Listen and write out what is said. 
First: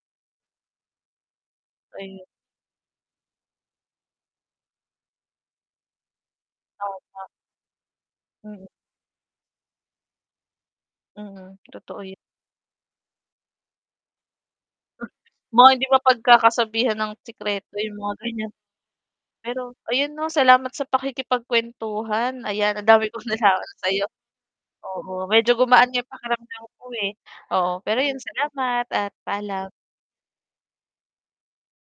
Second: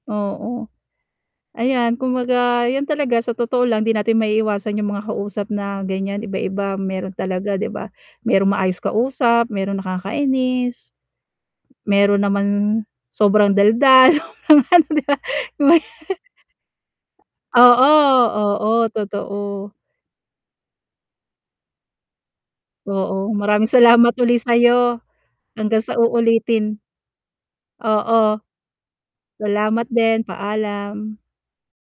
Oo. Ayan Ayu kumbaga yan talaga sa totoo lang 'di natin maiiwasan yung mga kausap na ganyan iba-iba meron Tama. talaga 'di ba? Meron Mm. maayos kausap, meron nakakainis. Mm, totoo yu Meron naman sobrang daldal 'di Ah, ba? baka hindi mapag-kakasabihan ng sikreto yung mga Oo, ganyan. oo, totoo. Pero ayun 'no, salamat sa pakikipag-kwentuhan ayan ang dami Oo, kong maraming nalaman sayo salamat uli sa 'yo. oo medyo Hanggang gumaan sa nga yung pakiramdam uulitin. ko eh, oo pero yun Oo. salamat at palaam. Salamat din, paalam.